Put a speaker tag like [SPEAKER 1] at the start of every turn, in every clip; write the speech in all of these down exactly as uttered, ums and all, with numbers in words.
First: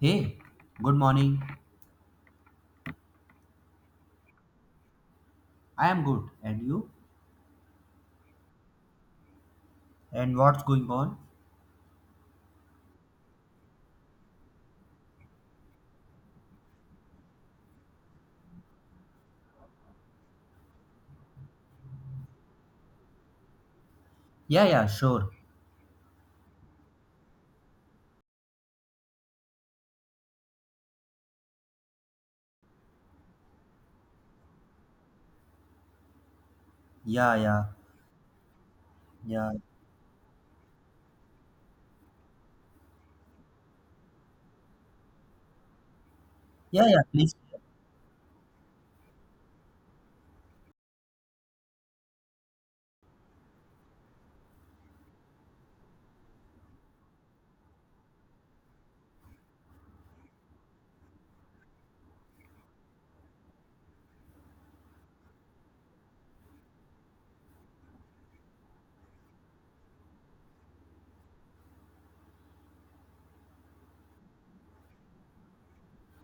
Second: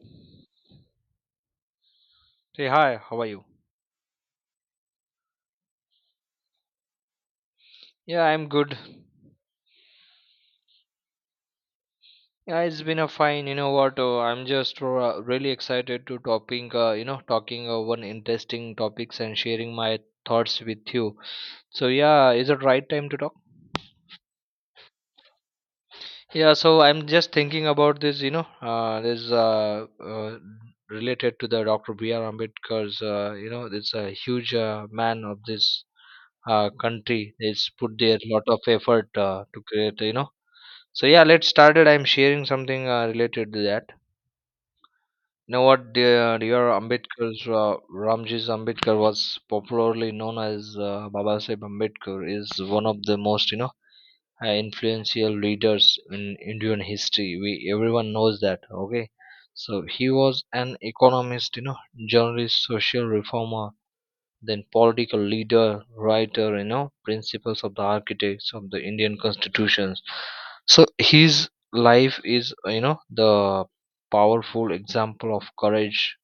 [SPEAKER 1] Hey, good morning.
[SPEAKER 2] Say hi, how are you?
[SPEAKER 1] I am good. And you?
[SPEAKER 2] Yeah, I'm good.
[SPEAKER 1] And what's going on?
[SPEAKER 2] Yeah, it's been a fine, you know what? Uh, I'm just uh, really excited to talking, uh, you know, talking uh, one interesting topics and sharing my thoughts with you. So yeah, is it right time to talk?
[SPEAKER 1] Yeah, yeah, sure.
[SPEAKER 2] Yeah, so I'm just thinking about this, you know, uh, this uh, uh, related to the Doctor B R. Ambedkar's, uh, you know, it's a huge uh, man of this uh, country.
[SPEAKER 1] Yeah, yeah,
[SPEAKER 2] It's put their lot of effort uh,
[SPEAKER 1] yeah,
[SPEAKER 2] to create, you know. So yeah, let's started. I'm sharing something uh, related to that. You know what, dear, dear
[SPEAKER 1] yeah, yeah, please.
[SPEAKER 2] Ambedkar's, uh, Ramjis Ambedkar was popularly known as uh, Baba Sahib Ambedkar, is one of the most, you know, uh, influential leaders in Indian history. We everyone knows that. Okay, so he was an economist, you know, journalist, social reformer, then political leader, writer, you know, principles of the architects of the Indian constitutions. So his life is, uh, you know, the powerful example of courage,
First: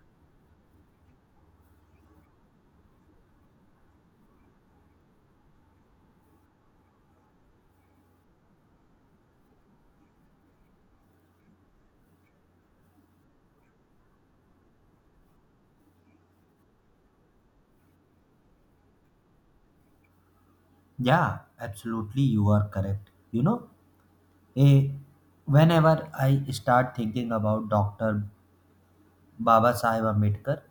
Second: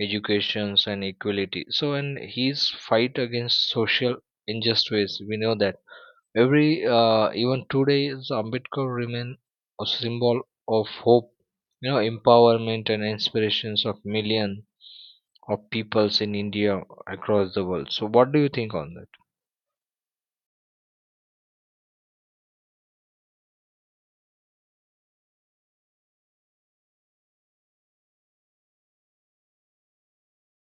[SPEAKER 2] education, and equality. So, and his fight against social injustice, we know that every, uh, even today, is Ambedkar remain a symbol of hope, you know, empowerment and inspirations of millions of peoples in India across the world. So, what do you think on that?
[SPEAKER 1] Yeah, absolutely, you are correct. You know, eh, whenever I start thinking about Doctor Baba Sahib Ambedkar,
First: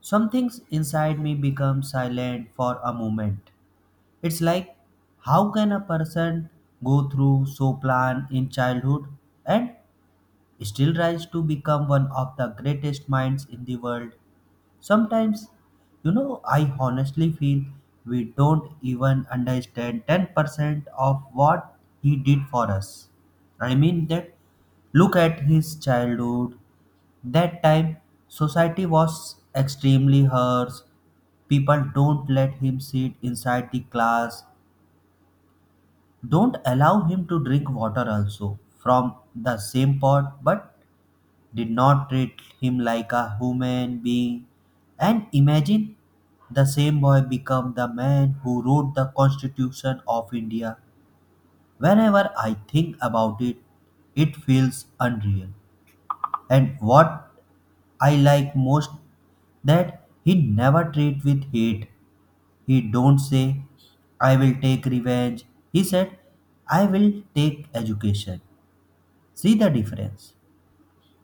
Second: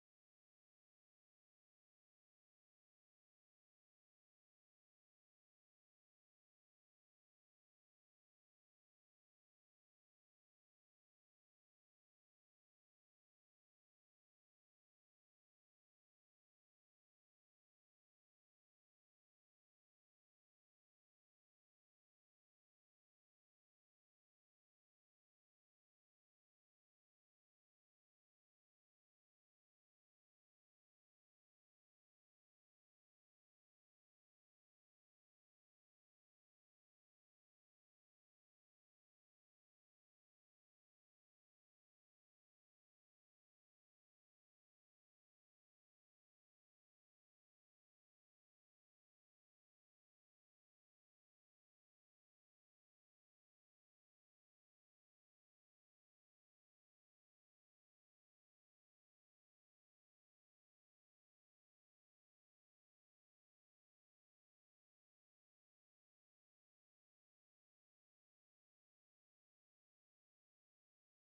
[SPEAKER 1] some things inside me become silent for a moment. It's like, how can a person go through so plan in childhood and still rise to become one of the greatest minds in the world. Sometimes, you know, I honestly feel we don't even understand ten percent of what he did for us. I mean, that look at his childhood. That time, society was extremely harsh. People don't let him sit inside the class, don't allow him to drink water also from the same pot, but did not treat him like a human being. And imagine the same boy become the man who wrote the Constitution of India. Whenever I think about it, it feels unreal. And what I like most that he never treat with hate. He don't say, I will take revenge. He said, I will take education. See the difference.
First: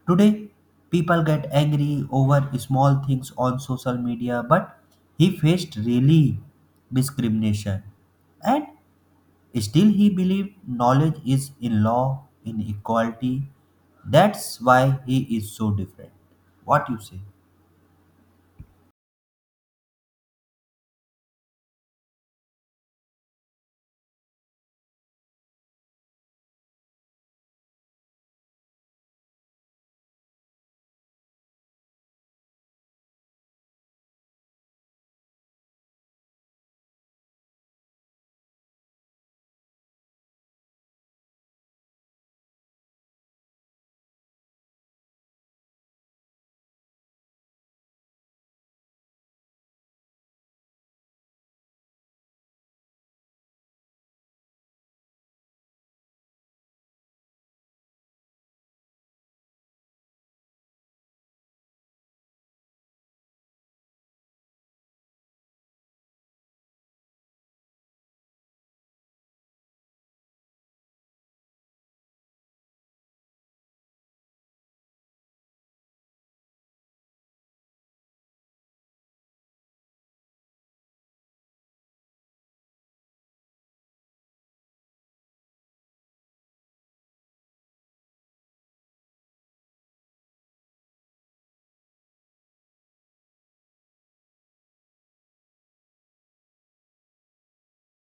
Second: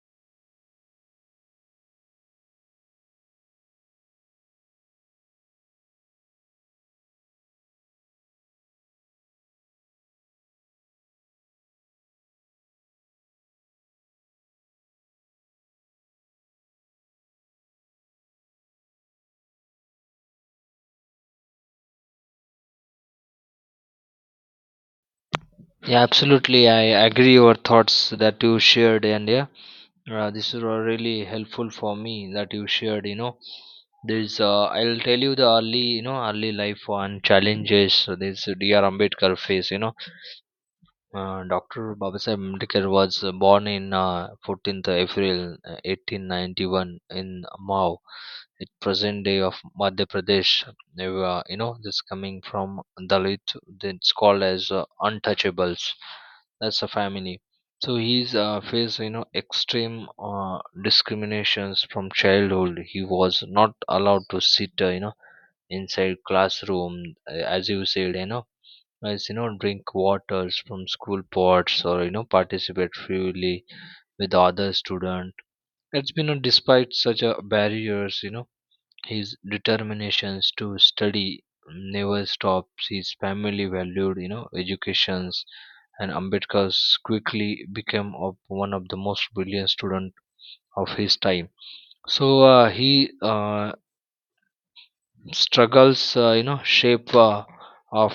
[SPEAKER 1] Today, people get angry over small things on social media, but he faced really discrimination. And still, he believed knowledge is in law, in equality. That's why he is so different. What you say?
[SPEAKER 2] Yeah, absolutely. I agree your thoughts that you shared, and yeah, uh, this is really helpful for me that you shared. You know, there's uh, I'll tell you the early, you know, early life one challenges. So this D R Ambedkar face. You know, Uh, Doctor Babasaheb Ambedkar was uh, born in uh, fourteenth April uh, eighteen ninety-one in Mao, at present day of Madhya Pradesh. They were, you know, this coming from Dalit, that's called as uh, untouchables. That's a family. So he's uh, faced, you know, extreme uh, discriminations from childhood. He was not allowed to sit, uh, you know, inside classroom, uh, as you said, you know, as you know, drink waters from school pots, or you know, participate freely with other students. It's been uh, despite such a barriers, you know, his determinations to study never stops. His family valued, you know, educations, and Ambedkar's quickly became of one of the most brilliant student of his time. So uh, he uh, struggles, uh, you know, shape uh, of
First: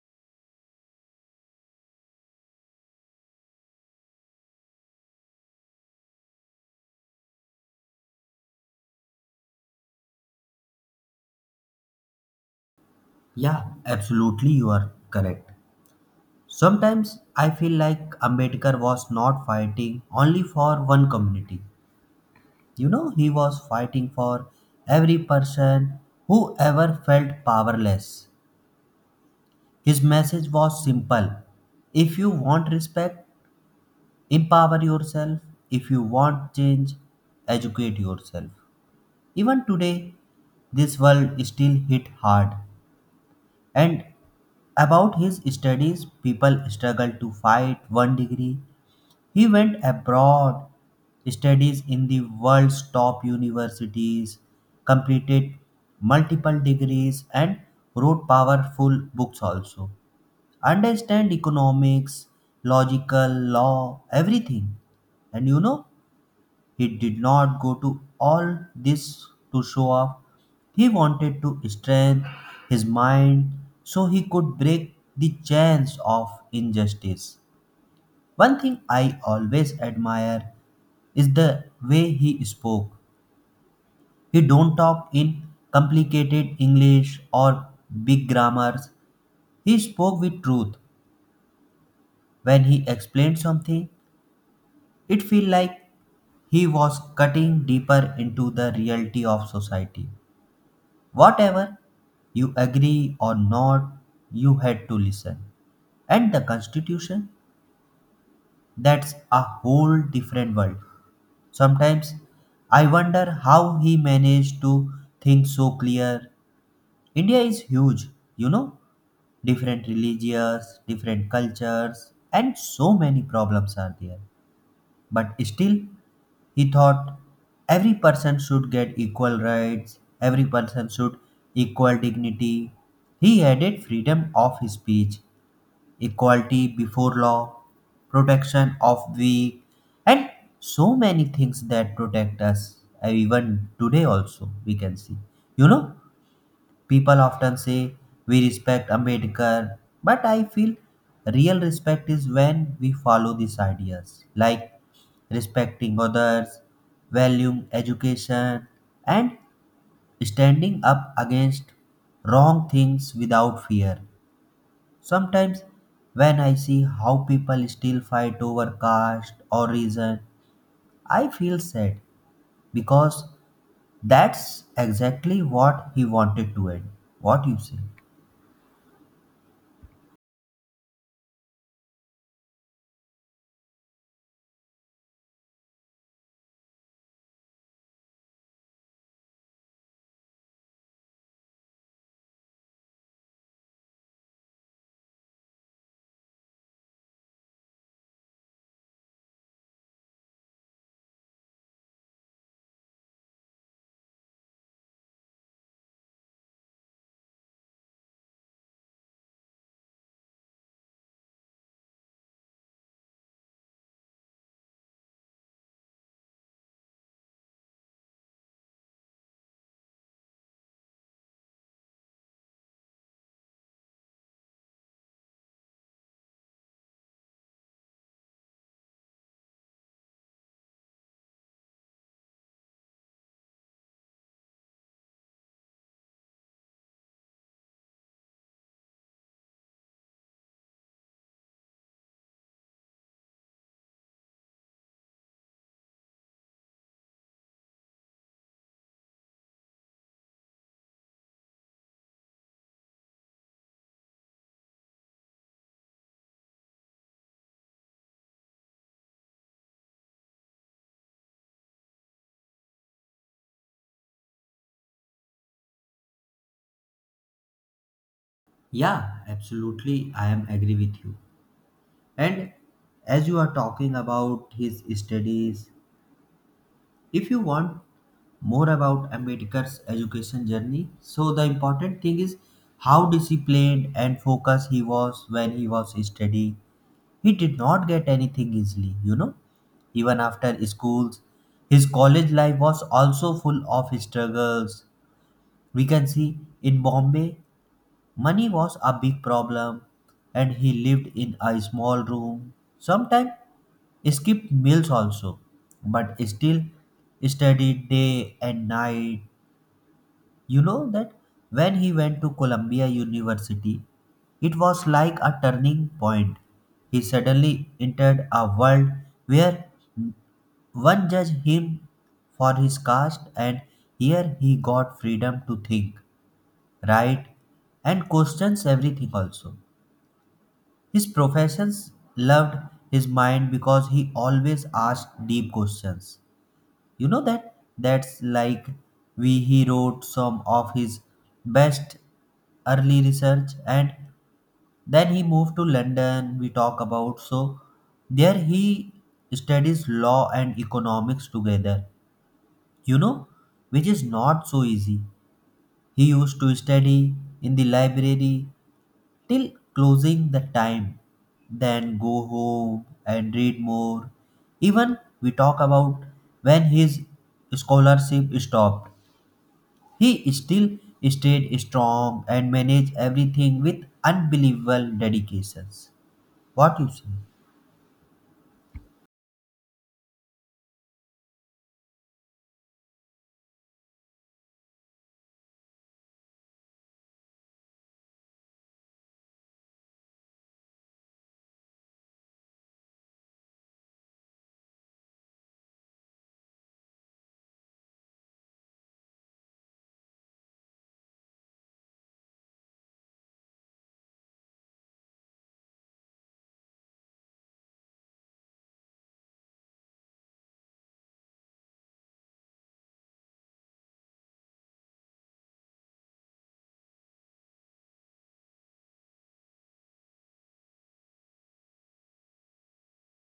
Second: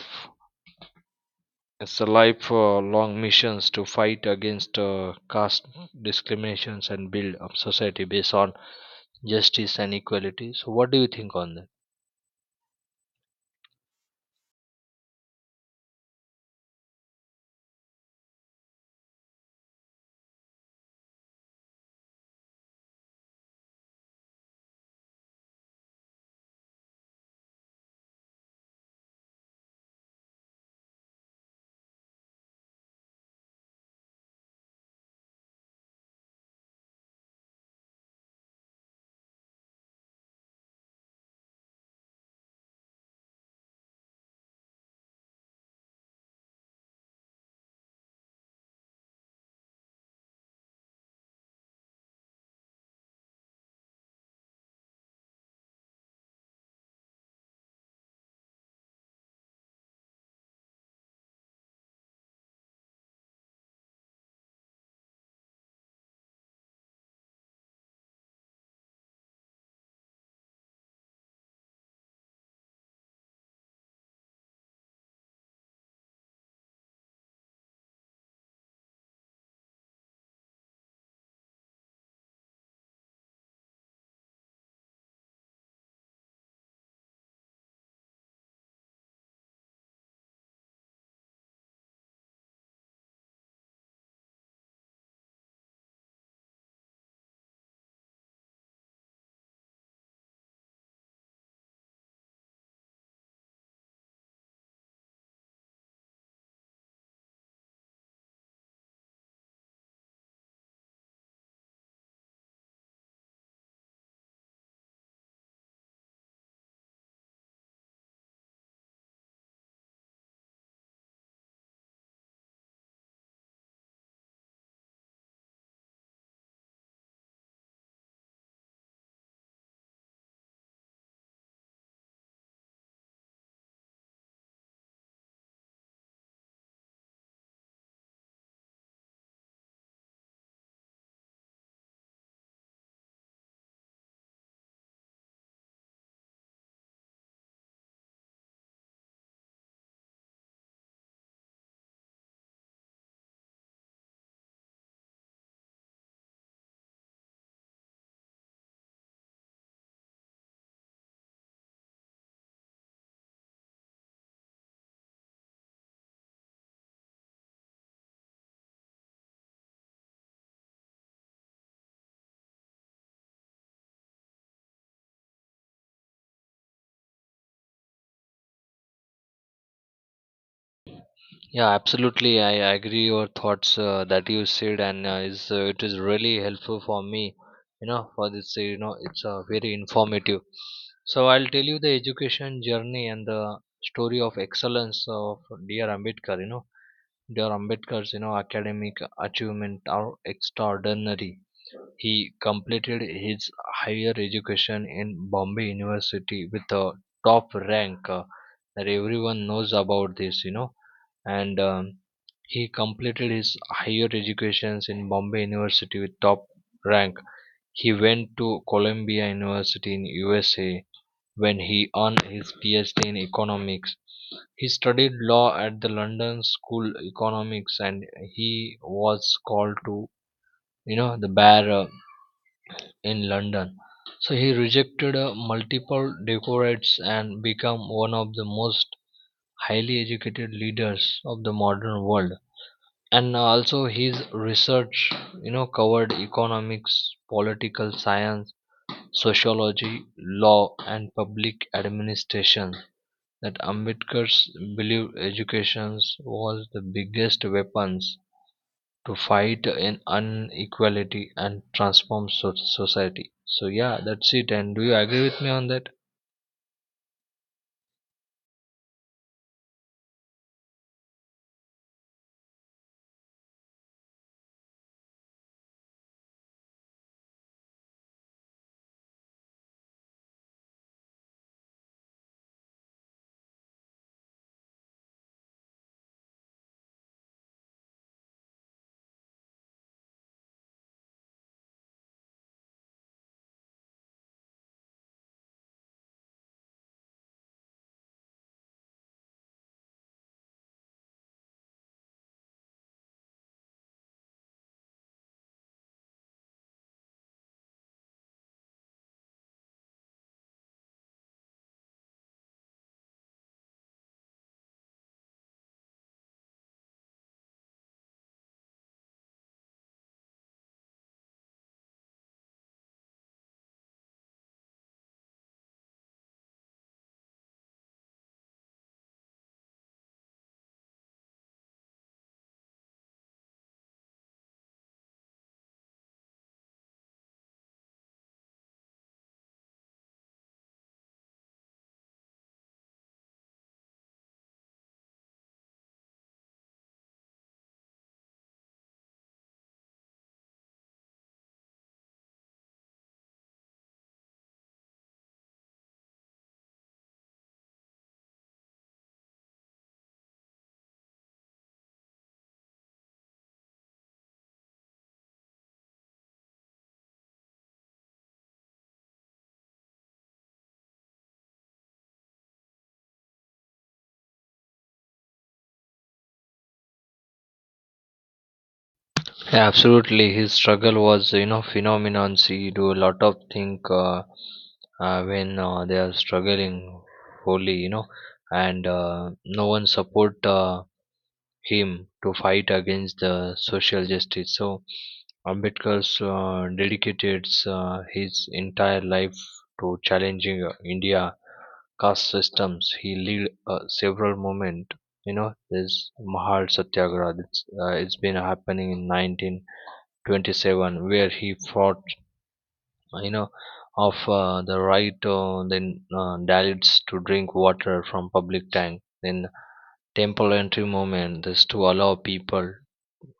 [SPEAKER 2] it's a life uh, long missions to fight against uh, caste discriminations and build a society based on justice and equality. So, what do you think on that?
[SPEAKER 1] Yeah, absolutely, you are correct. Sometimes I feel like Ambedkar was not fighting only for one community. You know, he was fighting for every person who ever felt powerless. His message was simple if you want respect, empower yourself. If you want change, educate yourself. Even today, this world still hit hard. And about his studies, people struggle to fight one degree. He went abroad, studies in the world's top universities, completed multiple degrees, and wrote powerful books also. Understand economics, logical, law, everything. And you know, he did not go to all this to show off. He wanted to strengthen his mind so he could break the chains of injustice. One thing I always admire is the way he spoke. He don't talk in complicated English or big grammars. He spoke with truth. When he explained something, it feel like he was cutting deeper into the reality of society. Whatever you agree or not, you had to listen. And the constitution, that's a whole different world. Sometimes I wonder how he managed to think so clear. India is huge, you know, different religions, different cultures, and so many problems are there. But still, he thought every person should get equal rights, every person should equal dignity. He added freedom of speech, equality before law, protection of the, and so many things that protect us. uh, Even today, also, we can see. You know, people often say we respect Ambedkar, but I feel real respect is when we follow these ideas, like respecting others, valuing education, and standing up against wrong things without fear. Sometimes, when I see how people still fight over caste or reason, I feel sad because that's exactly what he wanted to end. What you say?
[SPEAKER 2] Yeah, absolutely. I agree your thoughts uh, that you said, and uh, is uh, it is really helpful for me. You know, for this, uh, you know, it's uh, very informative. So, I'll tell you the education journey and the story of excellence of dear Ambedkar. You know, dear Ambedkar's, you know, academic achievement are extraordinary. He completed his higher education in Bombay University with a top rank, uh, that everyone knows about this, you know. And um, he completed his higher educations in Bombay University with top rank. He went to Columbia University in U S A when he earned his PhD in economics. He studied law at the London School Economics, and he was called to, you know, the bar, uh, in London. So he rejected uh, multiple decorates and became one of the most highly educated leaders of the modern world. And also his research, you know, covered economics, political science, sociology, law, and public administration. That Ambedkar's belief education was the biggest weapons to fight in inequality and transform so- society. So yeah, that's it, and do you agree with me on that?
[SPEAKER 1] Yeah, absolutely. I am agree with you. And as you are talking about his studies, if you want more about Ambedkar's education journey, so the important thing is how disciplined and focused he was when he was studying. He did not get anything easily, you know. Even after schools, his college life was also full of struggles. We can see in Bombay, money was a big problem and he lived in a small room. Sometimes skipped meals also, but still studied day and night. You know that when he went to Columbia University, it was like a turning point. He suddenly entered a world where one judged him for his caste, and here he got freedom to think, write, and questions everything also. His professors loved his mind because he always asked deep questions. You know that? That's like we he wrote some of his best early research and then he moved to London we talk about. So there he studies law and economics together, you know, which is not so easy. He used to study in the library till closing the time, then go home and read more. Even we talk about when his scholarship stopped. He still stayed strong and managed everything with unbelievable dedications. What you say?
[SPEAKER 2] Yeah, absolutely, his struggle was, you know, phenomenon. See do a lot of think, uh, uh, when uh, they are struggling wholly, you know, and uh, no one support uh, him to fight against the social justice. So Ambedkar's, uh, dedicated uh, his entire life to challenging uh, India caste systems. He lead uh, several movement. You know, this Mahal Satyagraha. It's, uh, it's been happening in nineteen twenty-seven, where he fought. uh, You know, of uh, the right uh, then uh, Dalits to drink water from public tank. Then temple entry movement. This to allow people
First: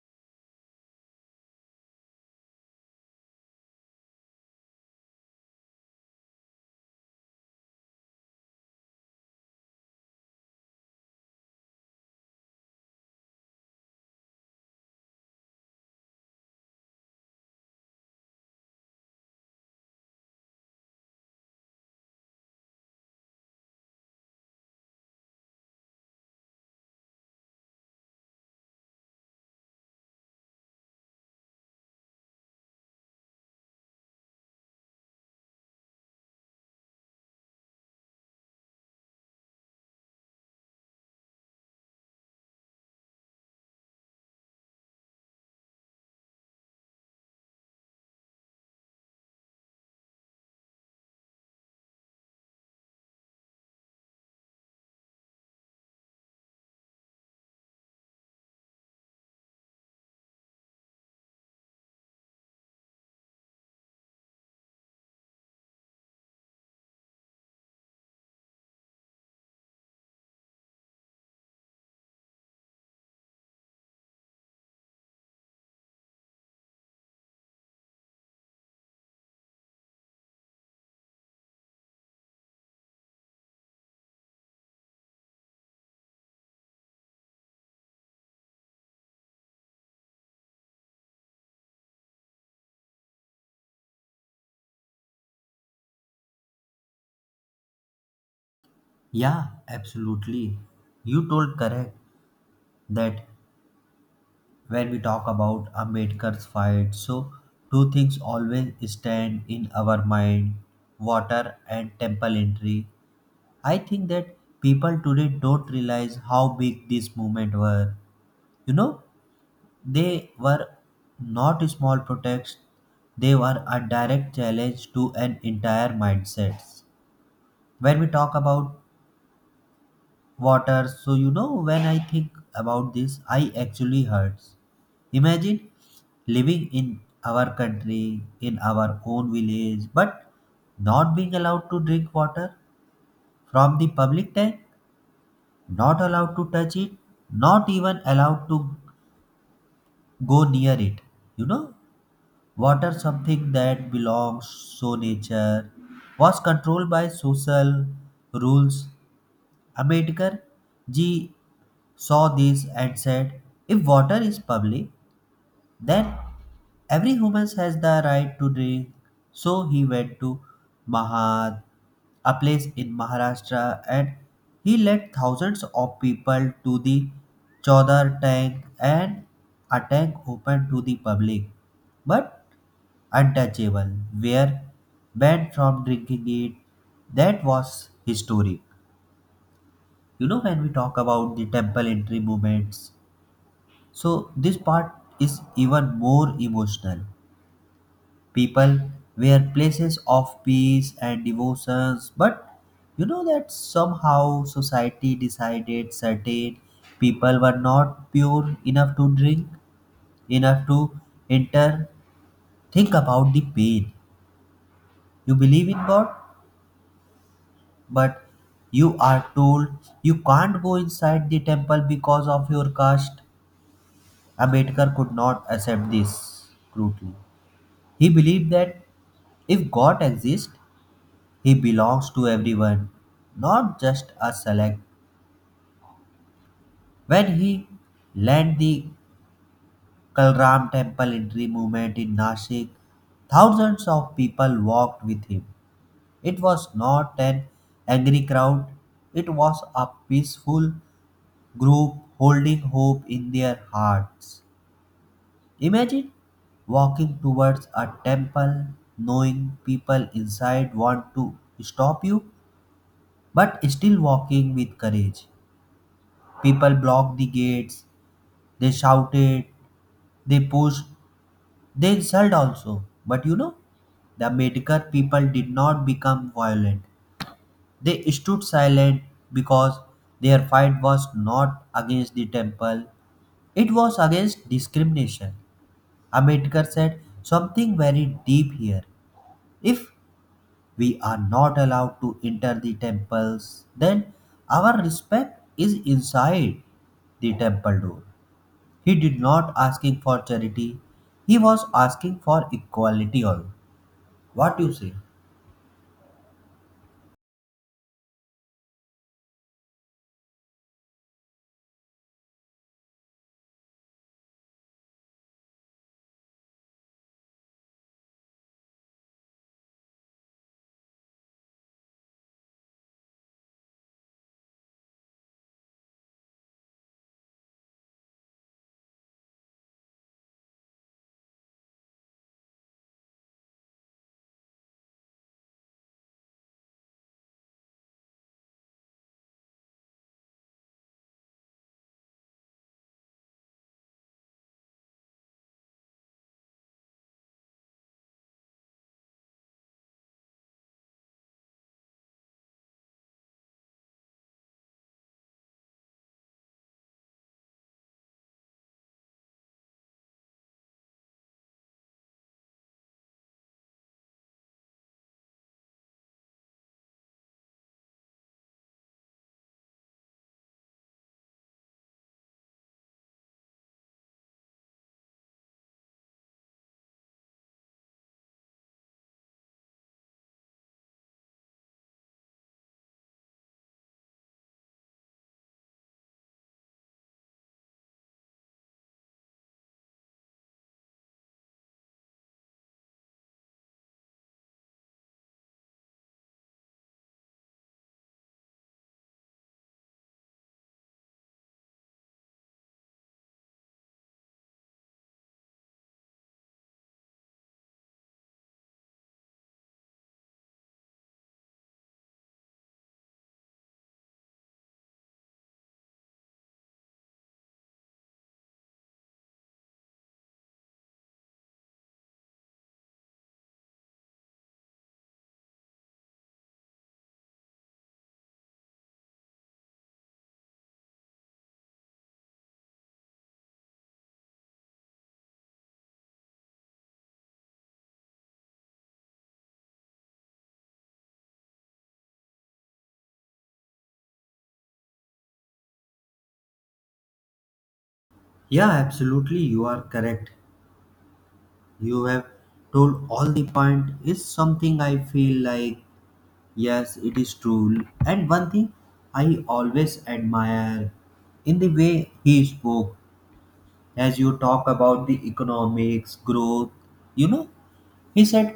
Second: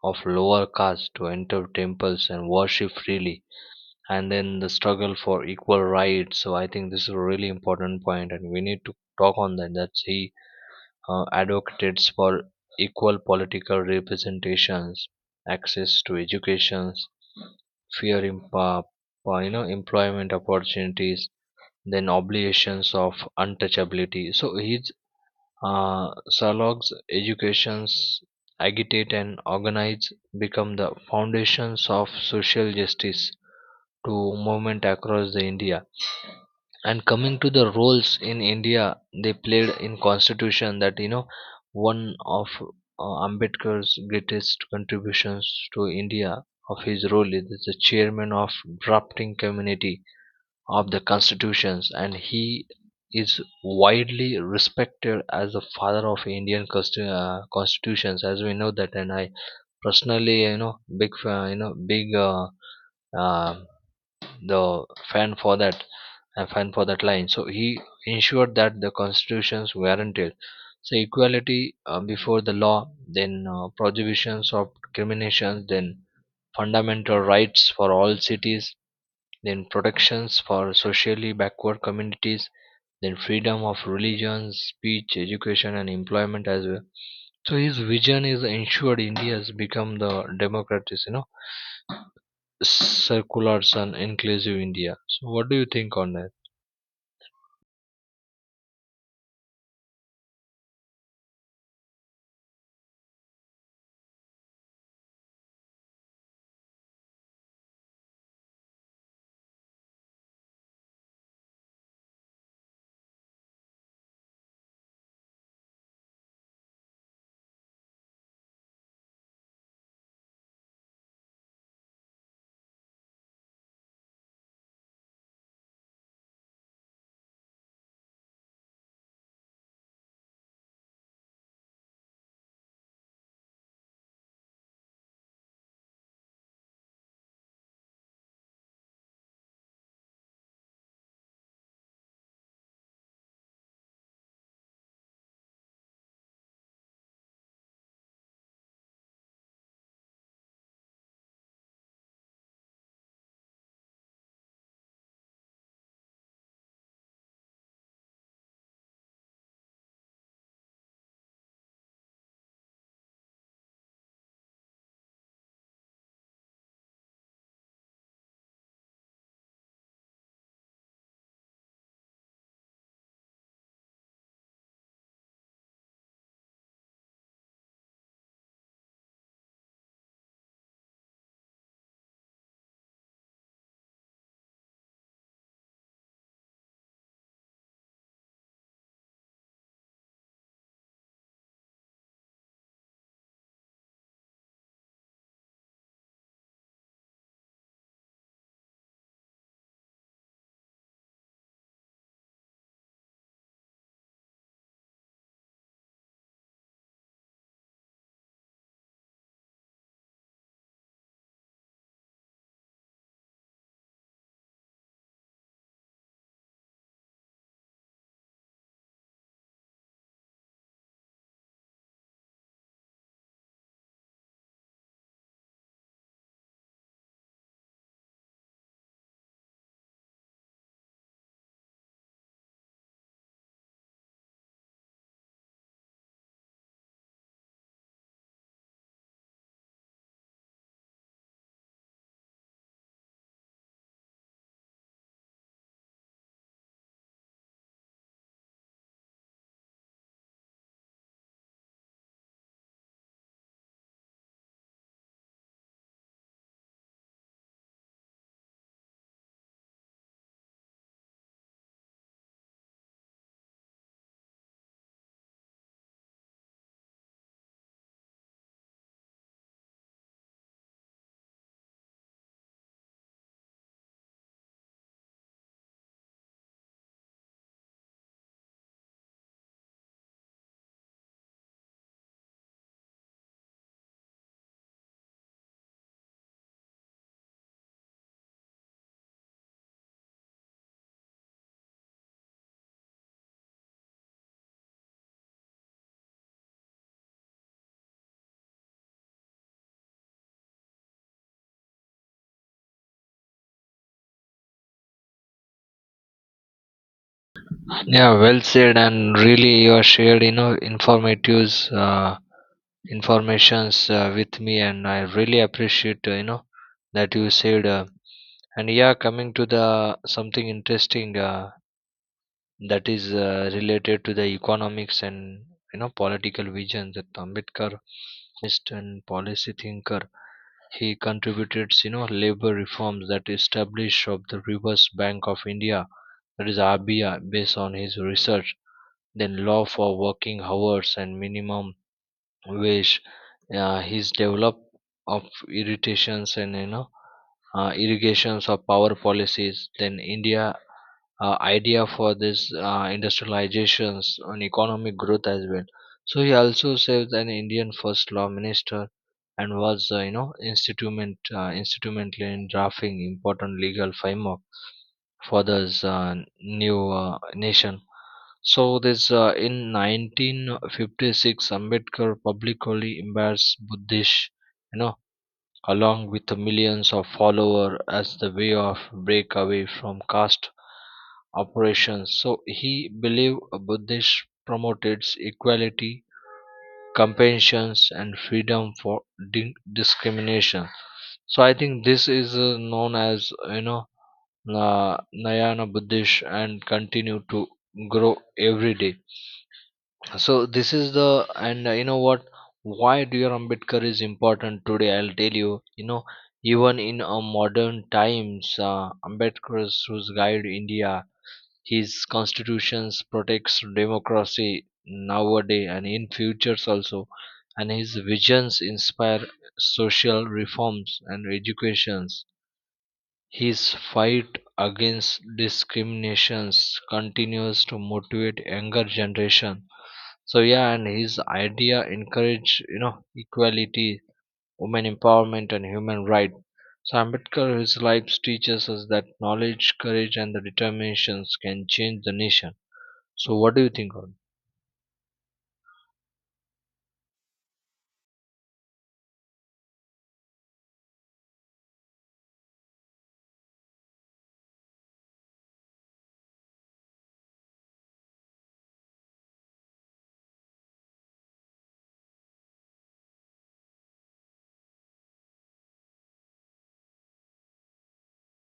[SPEAKER 2] of lower caste to enter temples and worship freely, and then the struggle for equal rights. So I think this is a really important point, and we need to talk on that. That's he uh, advocates for equal political representations, access to education, fair impa- uh, uh, you know, employment opportunities, then obligations of untouchability. So his uh, Salog's educations, agitate and organize, become the foundations of social justice to movement across the India. And coming to the roles in India they played in constitution, that, you know, one of uh, Ambedkar's greatest contributions to India, of his role is the chairman of drafting community of the constitutions, and he is widely respected as the father of Indian consti- uh, constitutions, as we know that. And I personally, you know, big fa- you know, big uh, uh, the fan for that, a fan for that line so he ensured that the constitutions guaranteed so equality uh, before the law, then uh, prohibitions of discrimination, then fundamental rights for all cities, then protections for socially backward communities, then freedom of religion, speech, education, and employment as well. So his vision is ensured India has become the democratic, you know, circular and inclusive India. So what do you think on that?
[SPEAKER 1] Yeah, absolutely. You told correct that when we talk about Ambedkar's fight. So, two things always stand in our mind water and temple entry. I think that people today don't realize how big this movement were. You know, they were not small protests, they were a direct challenge to an entire mindset. When we talk about water. So, you know, when I think about this, I actually hurts. Imagine living in our country, in our own village, but not being allowed to drink water from the public tank, not allowed to touch it, not even allowed to go near it. You know, water something that belongs so nature was controlled by social rules. Ambedkar ji saw this and said, if water is public, then every human has the right to drink. So he went to Mahad, a place in Maharashtra, and he led thousands of people to the Chaudhar tank and a tank open to the public but untouchable, were banned from drinking it. That was historic. You know, when we talk about the temple entry movements, so this part is even more emotional. People were places of peace and devotions, but you know that somehow society decided certain people were not pure enough to drink, enough to enter. Think about the pain. You believe in God, but you are told you can't go inside the temple because of your caste. Ambedkar could not accept this crudely. He believed that if God exists, he belongs to everyone, not just a select. When he led the Kalram temple entry movement in Nashik, thousands of people walked with him. It was not an angry crowd, it was a peaceful group holding hope in their hearts. Imagine walking towards a temple knowing people inside want to stop you but still walking with courage. People blocked the gates, they shouted, they pushed, they insulted also. But you know, the Medgar people did not become violent. They stood silent because their fight was not against the temple, it was against discrimination. Ambedkar said something very deep here. If we are not allowed to enter the temples, then our respect is inside the temple door. He did not asking for charity. He was asking for equality all. What you say?
[SPEAKER 2] Yeah, well said, and really you are shared, you know, informatives, uh, informations uh, with me, and I really appreciate, uh, you know, that you said. Uh, and yeah, coming to the something interesting uh, that is uh, related to the economics and, you know, political vision that Ambedkar, economist and policy thinker, he contributed, you know, labor reforms that established of the Reverse Bank of India, that is R B I, based on his research, then law for working hours and minimum wage. Uh, his develop of irritations, and you know, uh, irrigations of power policies, then India uh, idea for this uh, industrializations on economic growth as well. So he also served an Indian first law minister, and was, uh, you know, instrument uh, instrumental in drafting important legal framework for this uh, new uh, nation. So this, uh, in nineteen fifty-six, Ambedkar publicly embraced Buddhist, you know, along with the millions of followers as the way of break away from caste operations. So he believed Buddhist promoted equality, compassion, and freedom for di- discrimination. So I think this is, uh, known as, you know, uh, Nayana Buddhist, and continue to grow every day. So this is the, and uh, you know what, why dear Ambedkar is important today, I'll tell you, you know, even in uh, modern times, uh, Ambedkar who's guide India. His constitutions protects democracy nowadays and in futures also, and his visions inspire social reforms and educations. His fight against discriminations continues to motivate younger generation. So yeah, and his idea encourage, you know, equality, women empowerment, and human right. So Ambedkar his life teaches us that knowledge, courage, and the determinations can change the nation. So what do you think on?
[SPEAKER 1] Yeah, absolutely. You are correct. You have told all the point is something I feel like yes, it is true. And one thing I always admire in the way he spoke as you talk about the economics growth, you know, he said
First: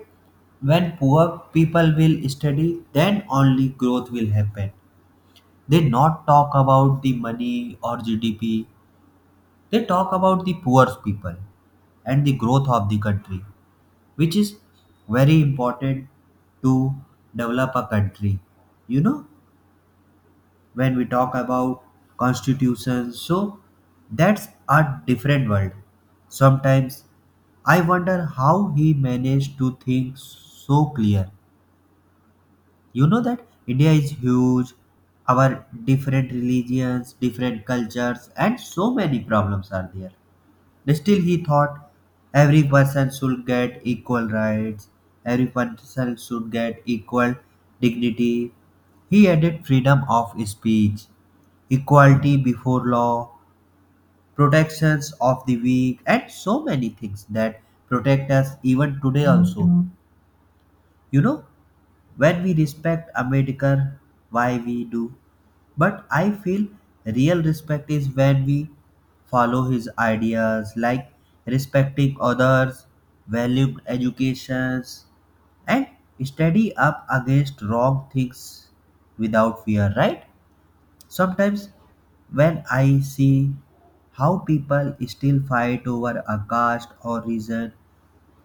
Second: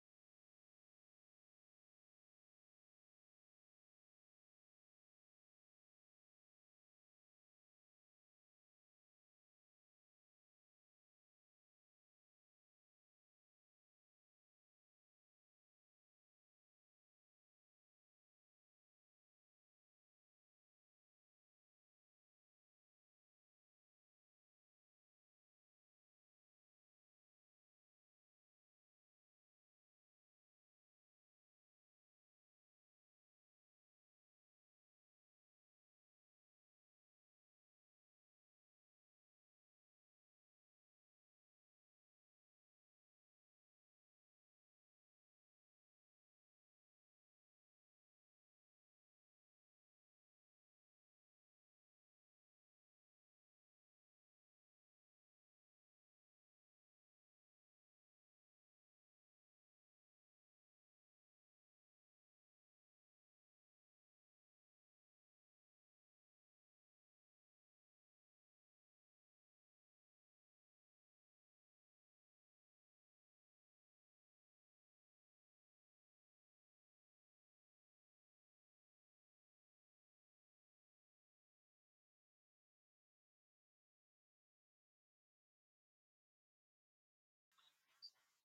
[SPEAKER 1] when poor people will study then only growth will happen. They not talk about the money or gdp, they talk about the poor people and the growth of the country, which is very important to develop a country. You know, when we talk about constitutions, so that's a different world. Sometimes I wonder how he managed to think so clear. You know that India is huge, our different religions, different cultures, and so many problems are there. Still, he thought every person should get equal rights, every person should get equal dignity. He added freedom of speech, equality before law, protections of the weak, and so many things that protect us even today, also. Mhm. You know? When we respect Ambedkar, why we do. But I feel real respect is when we follow his ideas, like respecting others, valuing educations, and steady up against wrong things without fear, right? Sometimes when I see how people still fight over a caste or reason.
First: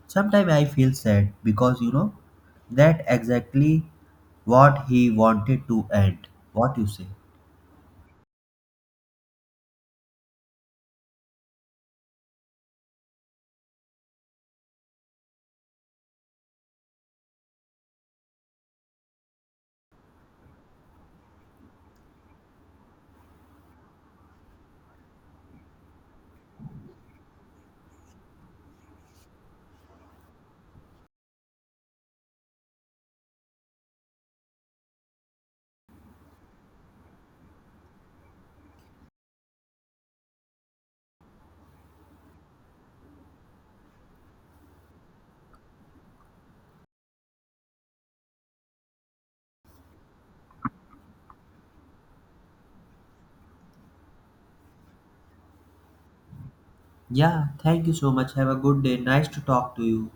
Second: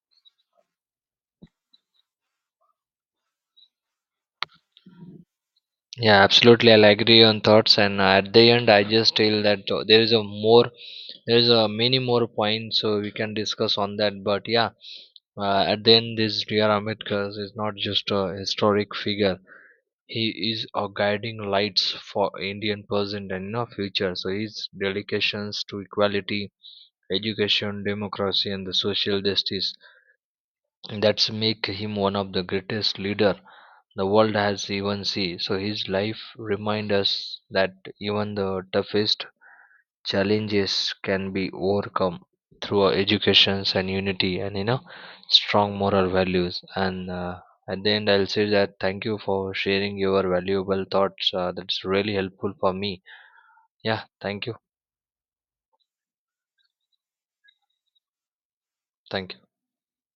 [SPEAKER 1] Sometimes I feel sad because you know that exactly what he wanted to
[SPEAKER 2] Yeah,
[SPEAKER 1] end.
[SPEAKER 2] absolutely,
[SPEAKER 1] What
[SPEAKER 2] I'll
[SPEAKER 1] you say?
[SPEAKER 2] agree on thoughts, and uh, at the end I just feel that uh, there is a more there is a many more points so we can discuss on that, but yeah, uh, at the end, this Dr. Ambedkar is not just a historic figure. He is our guiding lights for Indian present and, you know, future. So his dedications to equality, education, democracy, and the social justice, and that's make him one of the greatest leader the world has even seen. So his life remind us that even the toughest challenges can be overcome through our educations and unity, and you know, strong moral values. And uh, at the end, I'll say that thank you for sharing your valuable thoughts, uh, that's really helpful for me. Yeah, thank you.
[SPEAKER 1] Yeah, thank you so much. Have a good day. Nice
[SPEAKER 2] Thank
[SPEAKER 1] to
[SPEAKER 2] you.
[SPEAKER 1] talk to you.